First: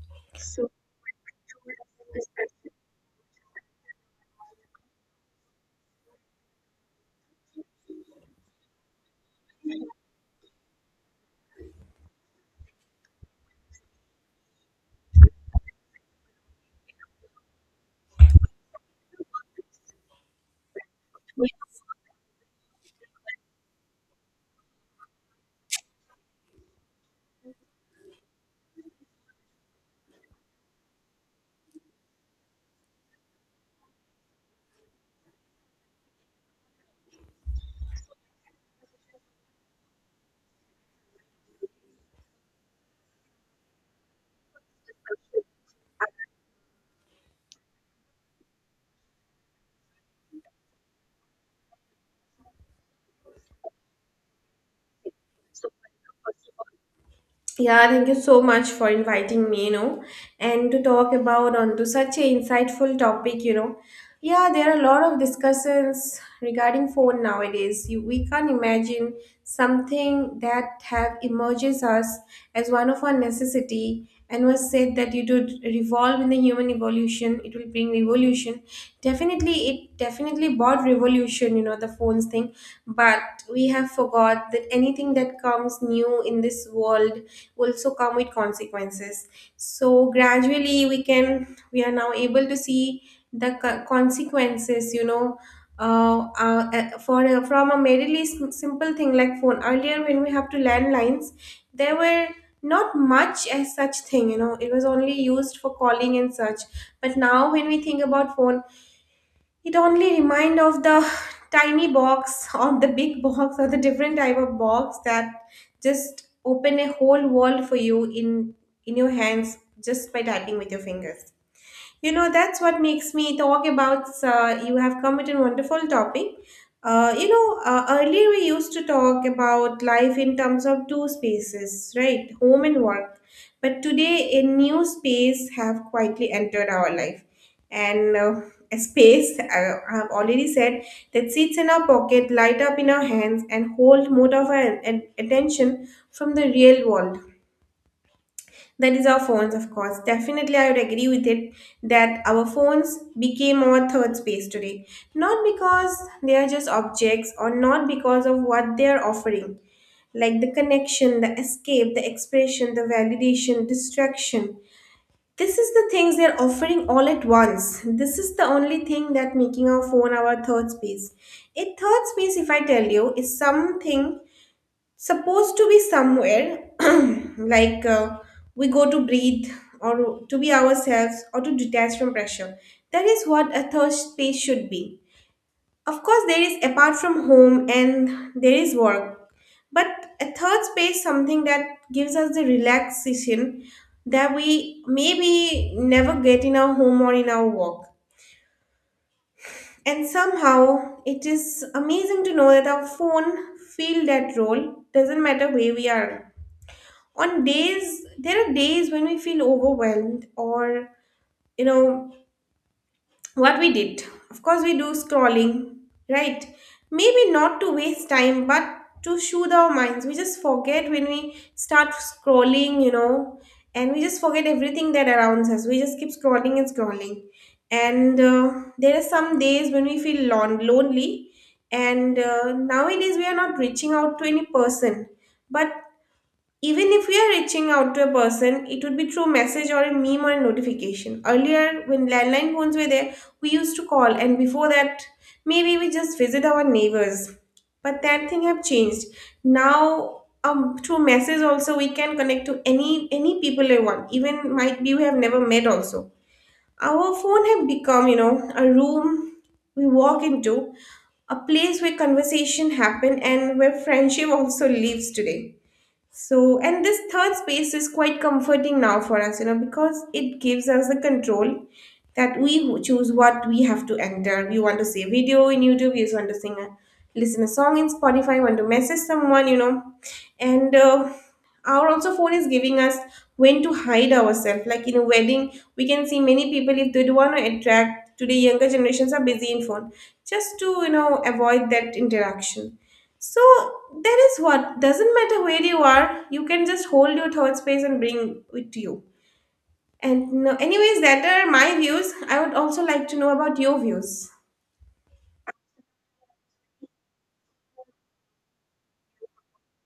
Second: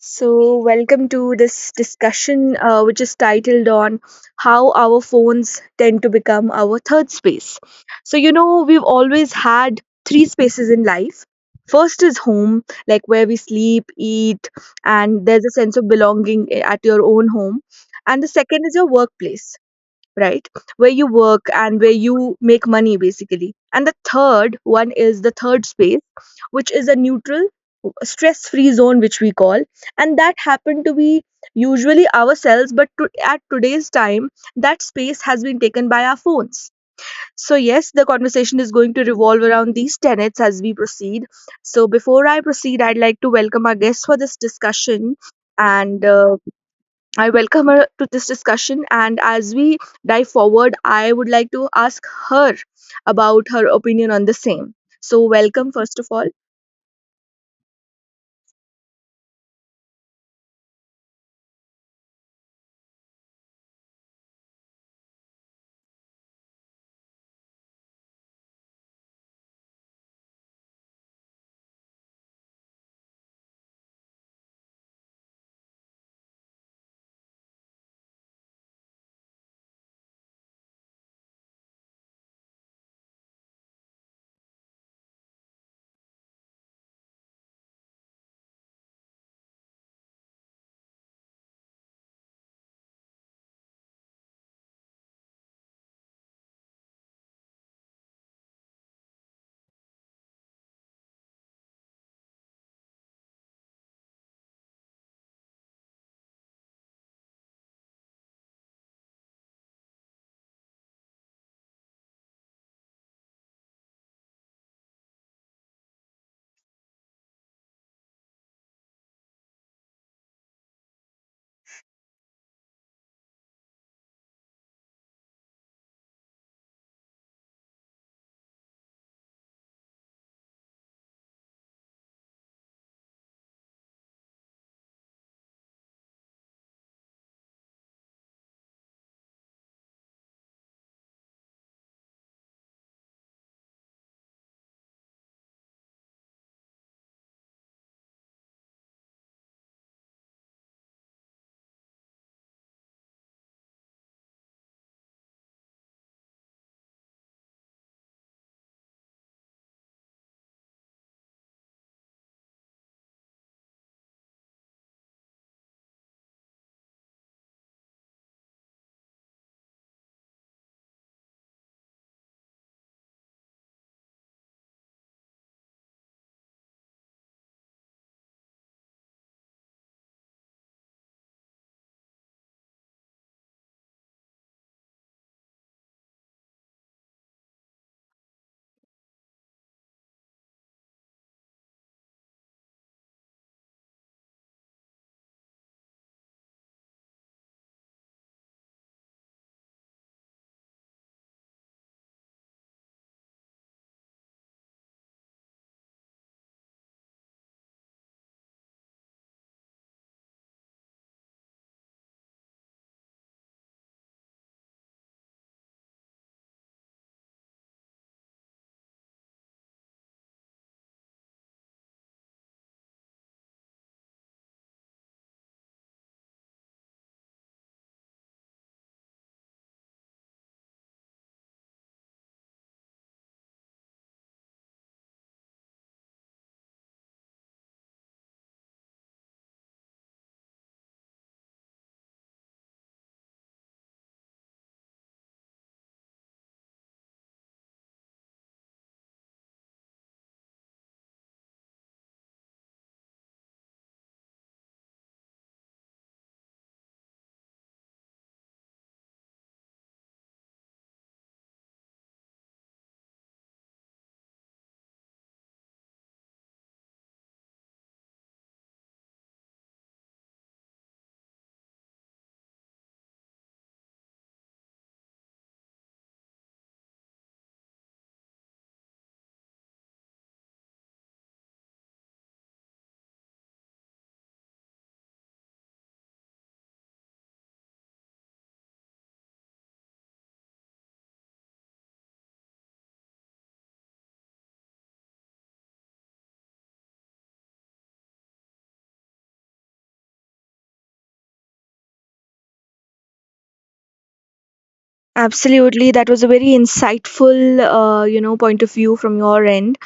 So, welcome to this discussion, which is titled on how our phones tend to become our third space. So, you know, we've always had three spaces in life. First is home, like where we sleep, eat, and there's a sense of belonging at your own home. And the second is your workplace, right? Where you work and where you make money, basically. And the third one is the third space, which is a neutral, stress free zone, which we call. And that happened to be usually ourselves, but at today's time, that space has been taken by our phones. So, yes, the conversation is going to revolve around these tenets as we proceed. So, before I proceed, I'd like to welcome our guests for this discussion. And I welcome her to this discussion. And as we dive forward, I would like to ask her about her opinion on the same. So, welcome, first of all. Yeah, thank you so much for inviting me, and to talk about onto such an insightful topic. Yeah, there are a lot of discussions regarding phone nowadays. We can't imagine something that have emerges us as one of our necessity and was said that it would revolve in the human evolution, it will bring revolution. Definitely, it definitely brought revolution, the phones thing. But we have forgot that anything that comes new in this world also come with consequences. So gradually we are now able to see the consequences. From a merely simple thing like phone, earlier when we have to landlines, there were not much as such thing. It was only used for calling and such. But now when we think about phone, it only remind of the tiny box or the big box or the different type of box that just open a whole world for you in your hands just by tapping with your fingers, that's what makes me talk about. You have come with a wonderful topic. Earlier we used to talk about life in terms of two spaces, right? Home and work. But today, a new space have quietly entered our life, and a space I have already said that sits in our pocket, light up in our hands, and hold more of our attention from the real world. That is our phones, of course. Definitely, I would agree with it that our phones became our third space today. Not because they are just objects or not because of what they are offering, like the connection, the escape, the expression, the validation, distraction. This is the things they're offering all at once. This is the only thing that making our phone our third space. A third space, if I tell you, is something supposed to be somewhere like we go to breathe or to be ourselves or to detach from pressure. That is what a third space should be. Of course there is apart from home and there is work, but a third space something that gives us the relaxation that we maybe never get in our home or in our work. And somehow it is amazing to know that our phone fill that role doesn't matter where we are. On days, there are days when we feel overwhelmed. Or you know what we did? Of course we do scrolling, right? Maybe not to waste time but to soothe our minds, we just forget when we start scrolling, and we just forget everything that surrounds us. We just keep scrolling and scrolling. And there are some days when we feel lonely. And nowadays we are not reaching out to any person, but even if we are reaching out to a person, it would be through message or a meme or a notification. Earlier, when landline phones were there, we used to call, and before that, maybe we just visit our neighbors. But that thing have changed. Now, through message also we can connect to any people we want. Even might be we have never met also. Our phone have become, a room we walk into, a place where conversation happen and where friendship also lives today. So, and this third space is quite comforting now for us, because it gives us the control that we choose what we have to enter. We want to see a video in YouTube, we want to listen a song in Spotify, want to message someone. And our also phone is giving us when to hide ourselves. Like in a wedding, we can see many people if they do want to attract. Today, younger generations are busy in phone just to avoid that interaction. So that is what doesn't matter where you are, you can just hold your thought space and bring it to you. And no, anyways, that are my views. I would also like to know about your views. Absolutely, that was a very insightful, you know, point of view from your end.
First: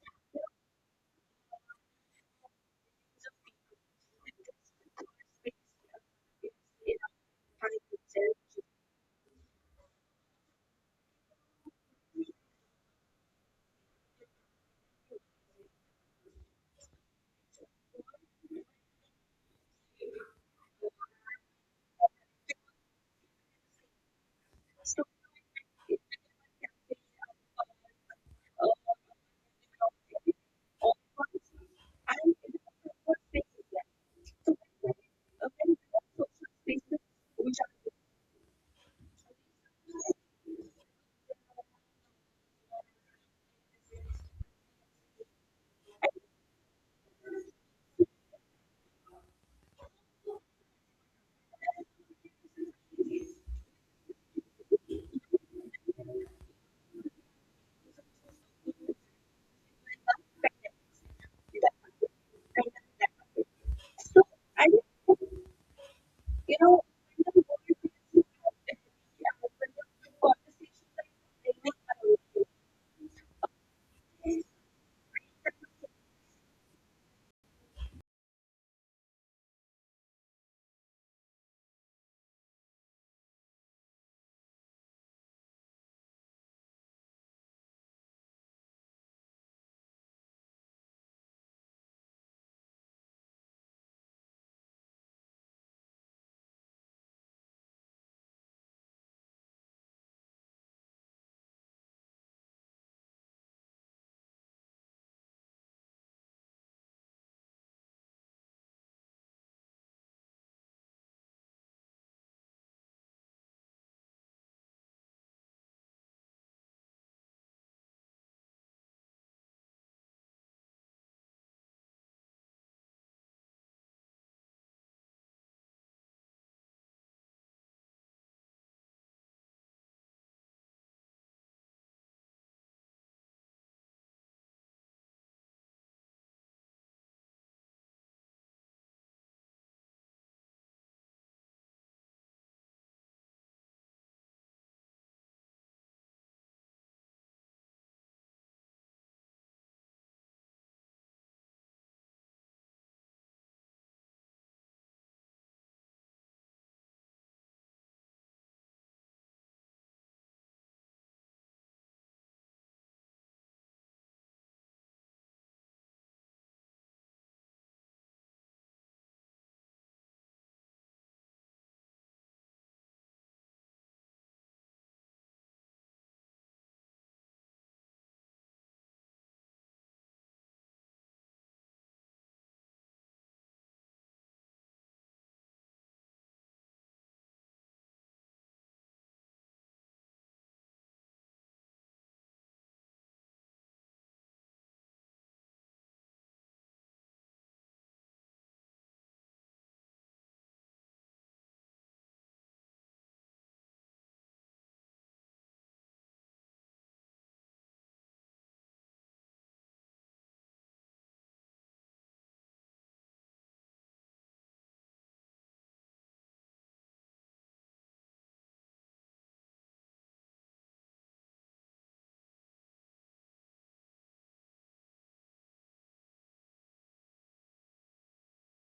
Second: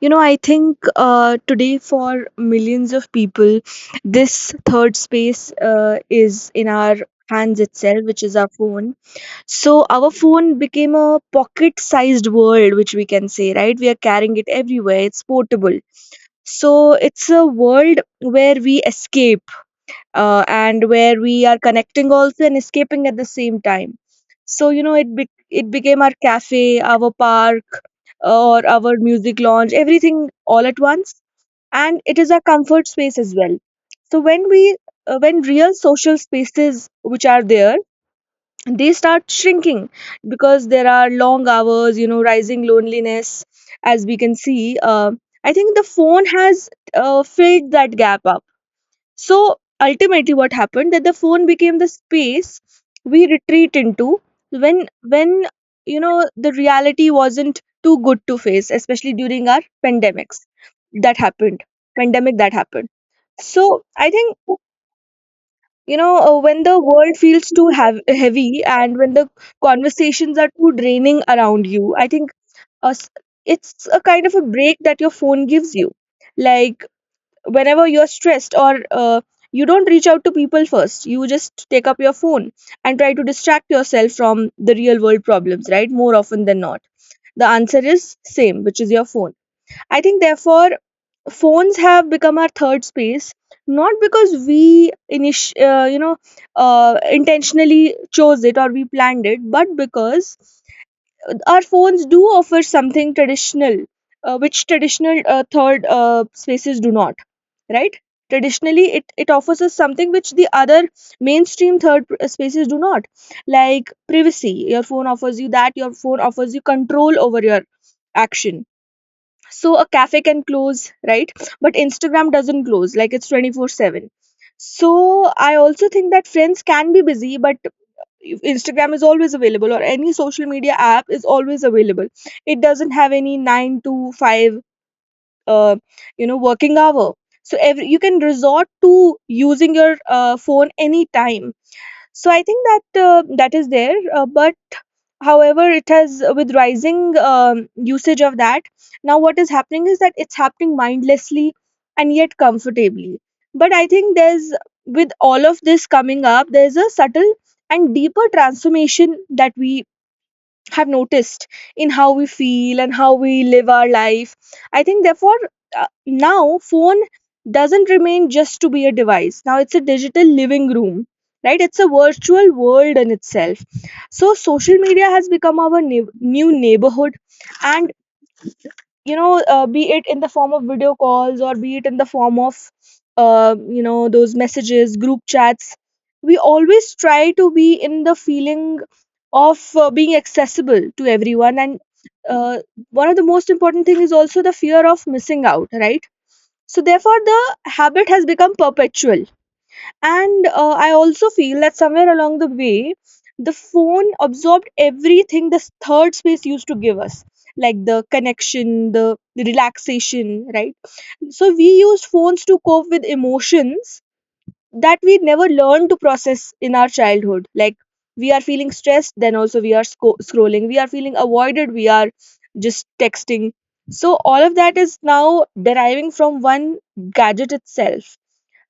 You know, I think today for millions of people, this third space is in our hands itself, which is our phone. So our phone became a pocket-sized world, which we can say, right? We are carrying it everywhere. It's portable. So it's a world where we escape, and where we are connecting also and escaping at the same time. So, you know, it became our cafe, our park, or our music lounge, everything all at once. And it is our comfort space as well. So when we, when real social spaces which are there, they start shrinking, because there are long hours, you know, rising loneliness, as we can see. I think the phone has, filled that gap up. So ultimately what happened that the phone became the space we retreat into when you know, the reality wasn't too good to face, especially during our that happened pandemic that happened. So I think, you know, when the world feels too heav heavy, and when the conversations are too draining around you, I think, uh, s- it's a kind of a break that your phone gives you. Like whenever you're stressed, or you don't reach out to people first, you just take up your phone and try to distract yourself from the real world problems, right? More often than not, the answer is same, which is your phone. I think therefore phones have become our third space, not because we you know, intentionally chose it or we planned it, but because our phones do offer something traditional, which traditional, third, spaces do not, right? Traditionally, it offers us something which the other mainstream spaces do not, like privacy. Your phone offers you that. Your phone offers you control over your action. So a cafe can close, right? But Instagram doesn't close, like it's 24/7. So I also think that friends can be busy, but if Instagram is always available, or any social media app is always available, it doesn't have any 9 to 5 uh, you know, working hour. So every, you can resort to using your phone anytime. So I think that, that is there, but however it has, with rising usage of that, now what is happening is that it's happening mindlessly and yet comfortably. But I think there's, with all of this coming up, there's a subtle and deeper transformation that we have noticed in how we feel and how we live our life. I think therefore, now phone doesn't remain just to be a device. Now it's a digital living room, right? It's a virtual world in itself. So social media has become our new neighborhood. And you know, be it in the form of video calls, or be it in the form of, you know, those messages, group chats, we always try to be in the feeling of, being accessible to everyone. And uh, one of the most important thing is also the fear of missing out, right? So therefore the habit has become perpetual. And I also feel that somewhere along the way, the phone absorbed everything this third space used to give us, like the connection, the relaxation, right? So we used phones to cope with emotions that we never learned to process in our childhood. Like, we are feeling stressed, then also we are scrolling. We are feeling avoided, we are just texting. So all of that is now deriving from one gadget itself.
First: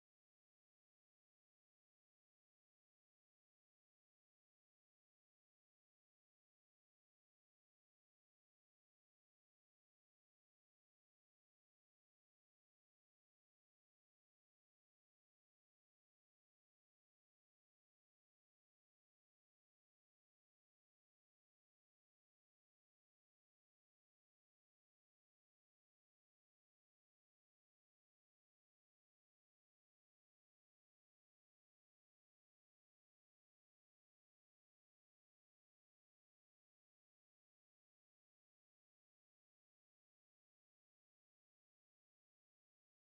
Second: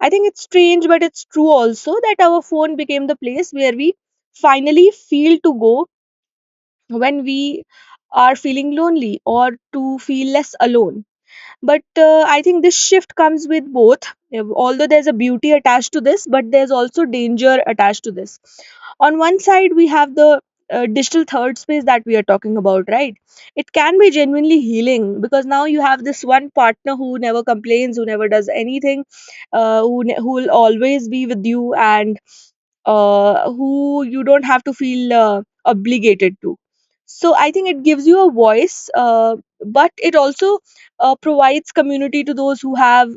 I think it's strange, but it's true also that our phone became the place where we finally feel to go when we are feeling lonely, or to feel less alone. But I think this shift comes with both. Although there's a beauty attached to this, but there's also danger attached to this. On one side we have the, digital third space that we are talking about, right? It can be genuinely healing, because now you have this one partner who never complains, who never does anything, who will always be with you, and who you don't have to feel obligated to. So I think it gives you a voice, but it also, provides community to those who have,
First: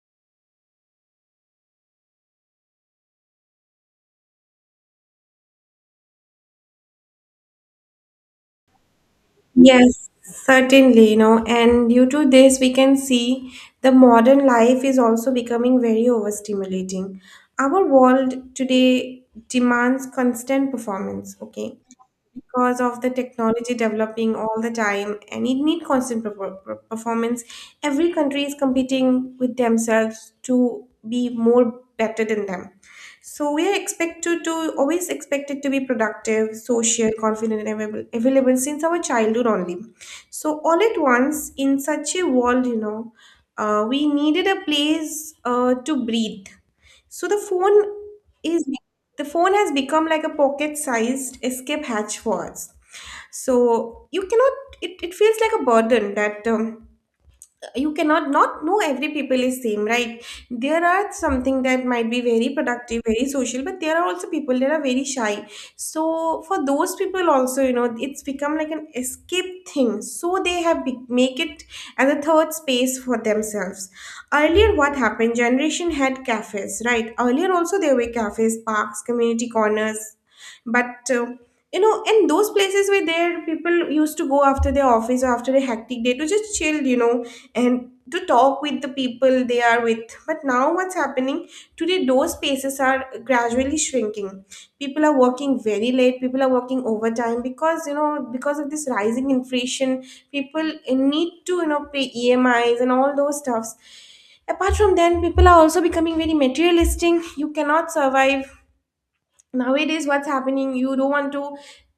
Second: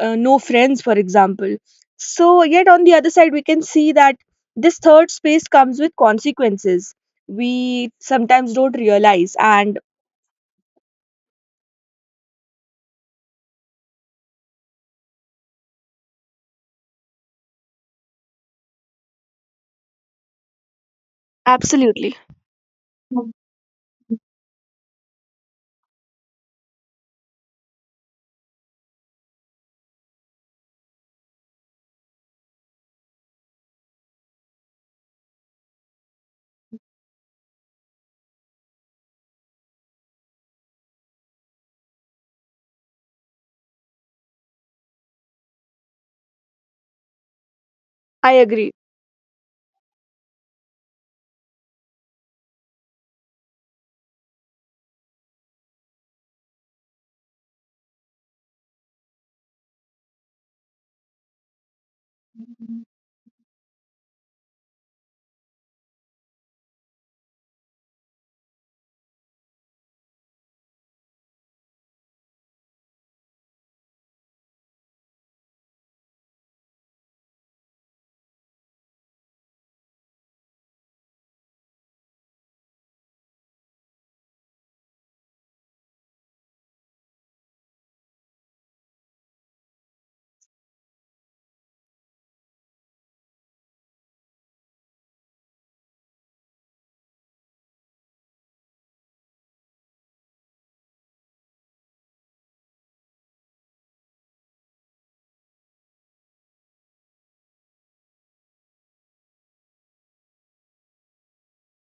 no friends, for example. So, yet on the other side, we can see that this third space comes with consequences we sometimes don't realize. And Yes, certainly, and due to this, we can see the modern life is also becoming very overstimulating. Our world today demands constant performance, okay? absolutely. Because of the technology developing all the time and it need constant performance, every country is competing with themselves to be more better than them. So we are expected to always expected to be productive, social, confident and available since our childhood only. So all at once in such a world, we needed a place to breathe. So I is agree. the phone has become like a pocket-sized escape hatch for us. So you cannot. It feels like a burden that you cannot not know every people is same, right? There are something that might be very productive, very social, but there are also people that are very shy. So for those people also, it's become like an escape thing, so they have make it as a third space for themselves. Earlier what happened, generation had cafes, right? Earlier also there were cafes, parks, community corners. But and those places were there, people used to go after their office or after a hectic day to just chill, and to talk with the people they are with. But now, what's happening today, those spaces are gradually shrinking. People are working very late, people are working overtime because, because of this rising inflation, people need to pay EMIs and all those stuffs. Apart from then, people are also becoming very materialistic. You cannot survive nowadays. What's happening, you don't want to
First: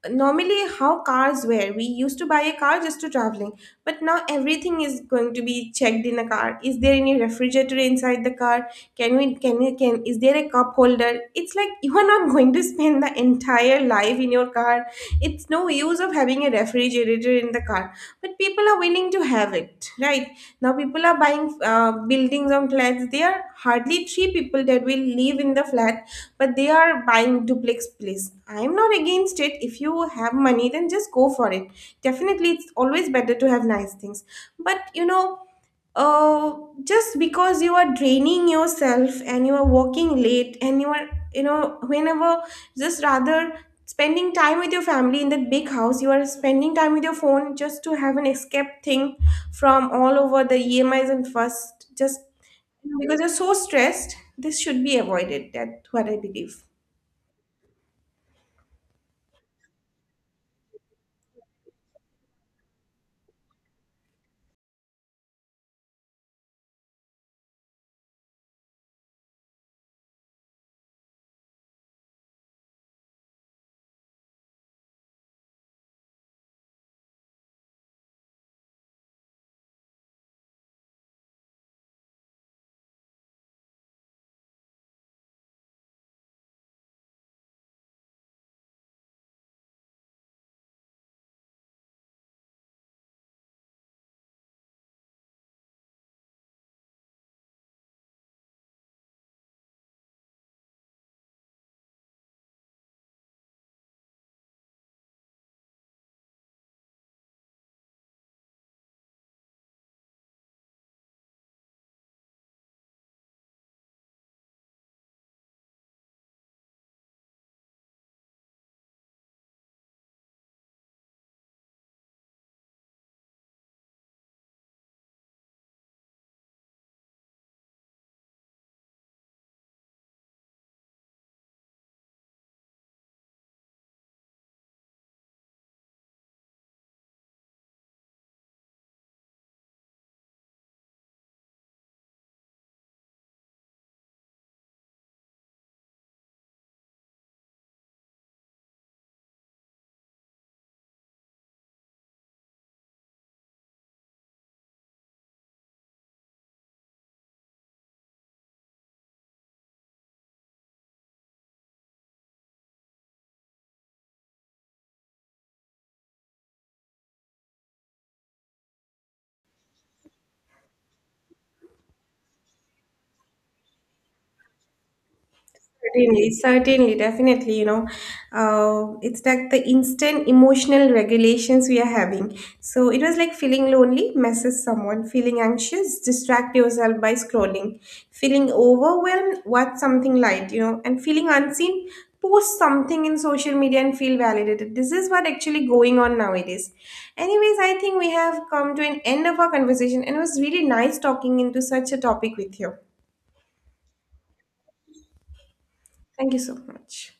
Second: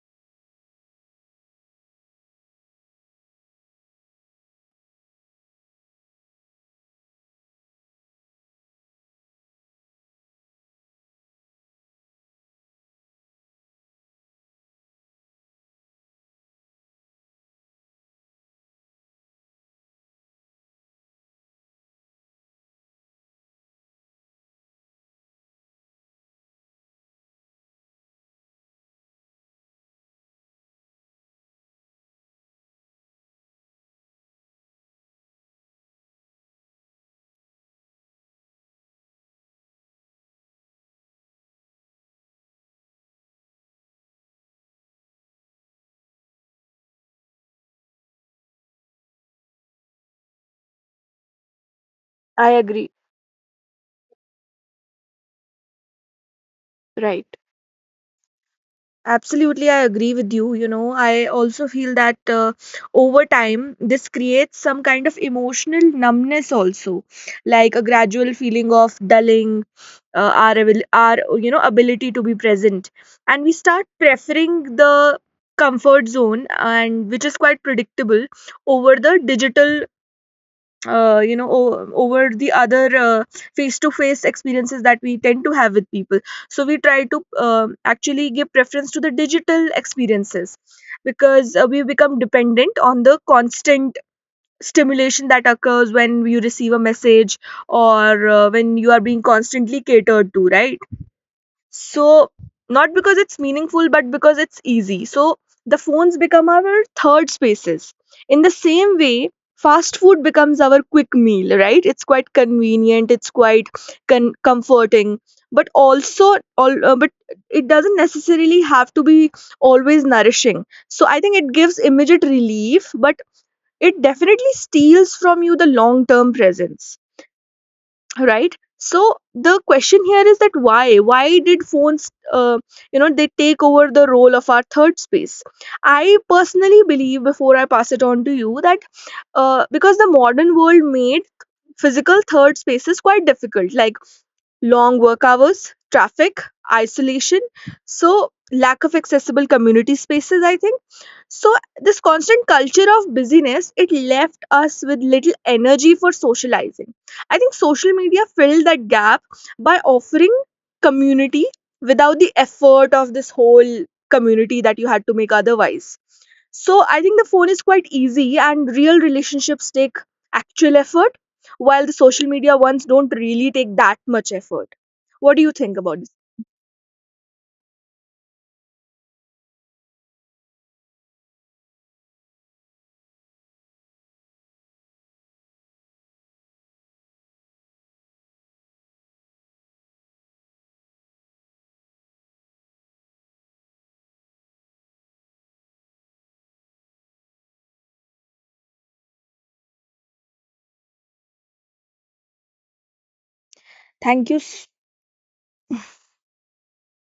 normally how cars were, we used to buy a car just to traveling. But now everything is going to be checked in a car, is there any refrigerator inside the car, can we can we can is there a cup holder? It's like you are not going to spend the entire life in your car. It's no use of having a refrigerator in the car, but people are willing to have it, right? Now people are buying buildings on flats. There are hardly three people that will live in the flat, but they are buying duplex place. I am not against it. If you have money, then just go for it. Definitely it's always better to have nice things, but oh, just because you are draining yourself and you are working late and you are, whenever just rather spending time with your family in that big house, you are spending time with your phone just to have an escape thing from all over the E M is and first, just I agree. because you're so stressed. This should be avoided. That's what I believe. Right. Absolutely, I agree with you. You know, I also feel that over time, this creates some kind of emotional numbness, also, like a gradual feeling of dulling our, you know, ability to be present, and we start preferring the comfort zone, and which is quite predictable, over the digital, you know, over the other face to face experiences that we tend to have with people. So we try to, um, actually give preference to the digital experiences because, we become dependent on the constant stimulation that occurs when you receive a message, or when you are being constantly catered to, right? So, not because it's meaningful, but because it's easy. So, the phones become our third spaces. In the same way, fast food becomes our quick meal, right? It's quite convenient, it's quite comforting, but also, but it doesn't necessarily have to be always nourishing. So, I think it gives immediate relief, but it definitely steals from you the long term presence. Right, so the question here is that why did phones, you know, they take over the role of our third space? I personally believe, before I pass it on to you, that, because the modern world made physical third spaces quite difficult, like long work hours, traffic, isolation, so lack of accessible community spaces, I think. So this constant culture of busyness, it left us with little energy for socializing. I think social media filled that gap by offering community without the effort of this whole community that you had to make otherwise. So I think the phone is quite easy, and real relationships take actual effort, while the social media ones don't really take that much effort. What do you think about this? Certainly, certainly, definitely, it's like the instant emotional regulations we are having. So it was like feeling lonely, message someone, feeling anxious, distract yourself by scrolling, feeling overwhelmed, watch something light, and feeling unseen, post something in social media and feel validated. This is what actually going on nowadays. Anyways, I think we have come to an end of our conversation, and it was really nice talking into such a topic with you. Thank you so much.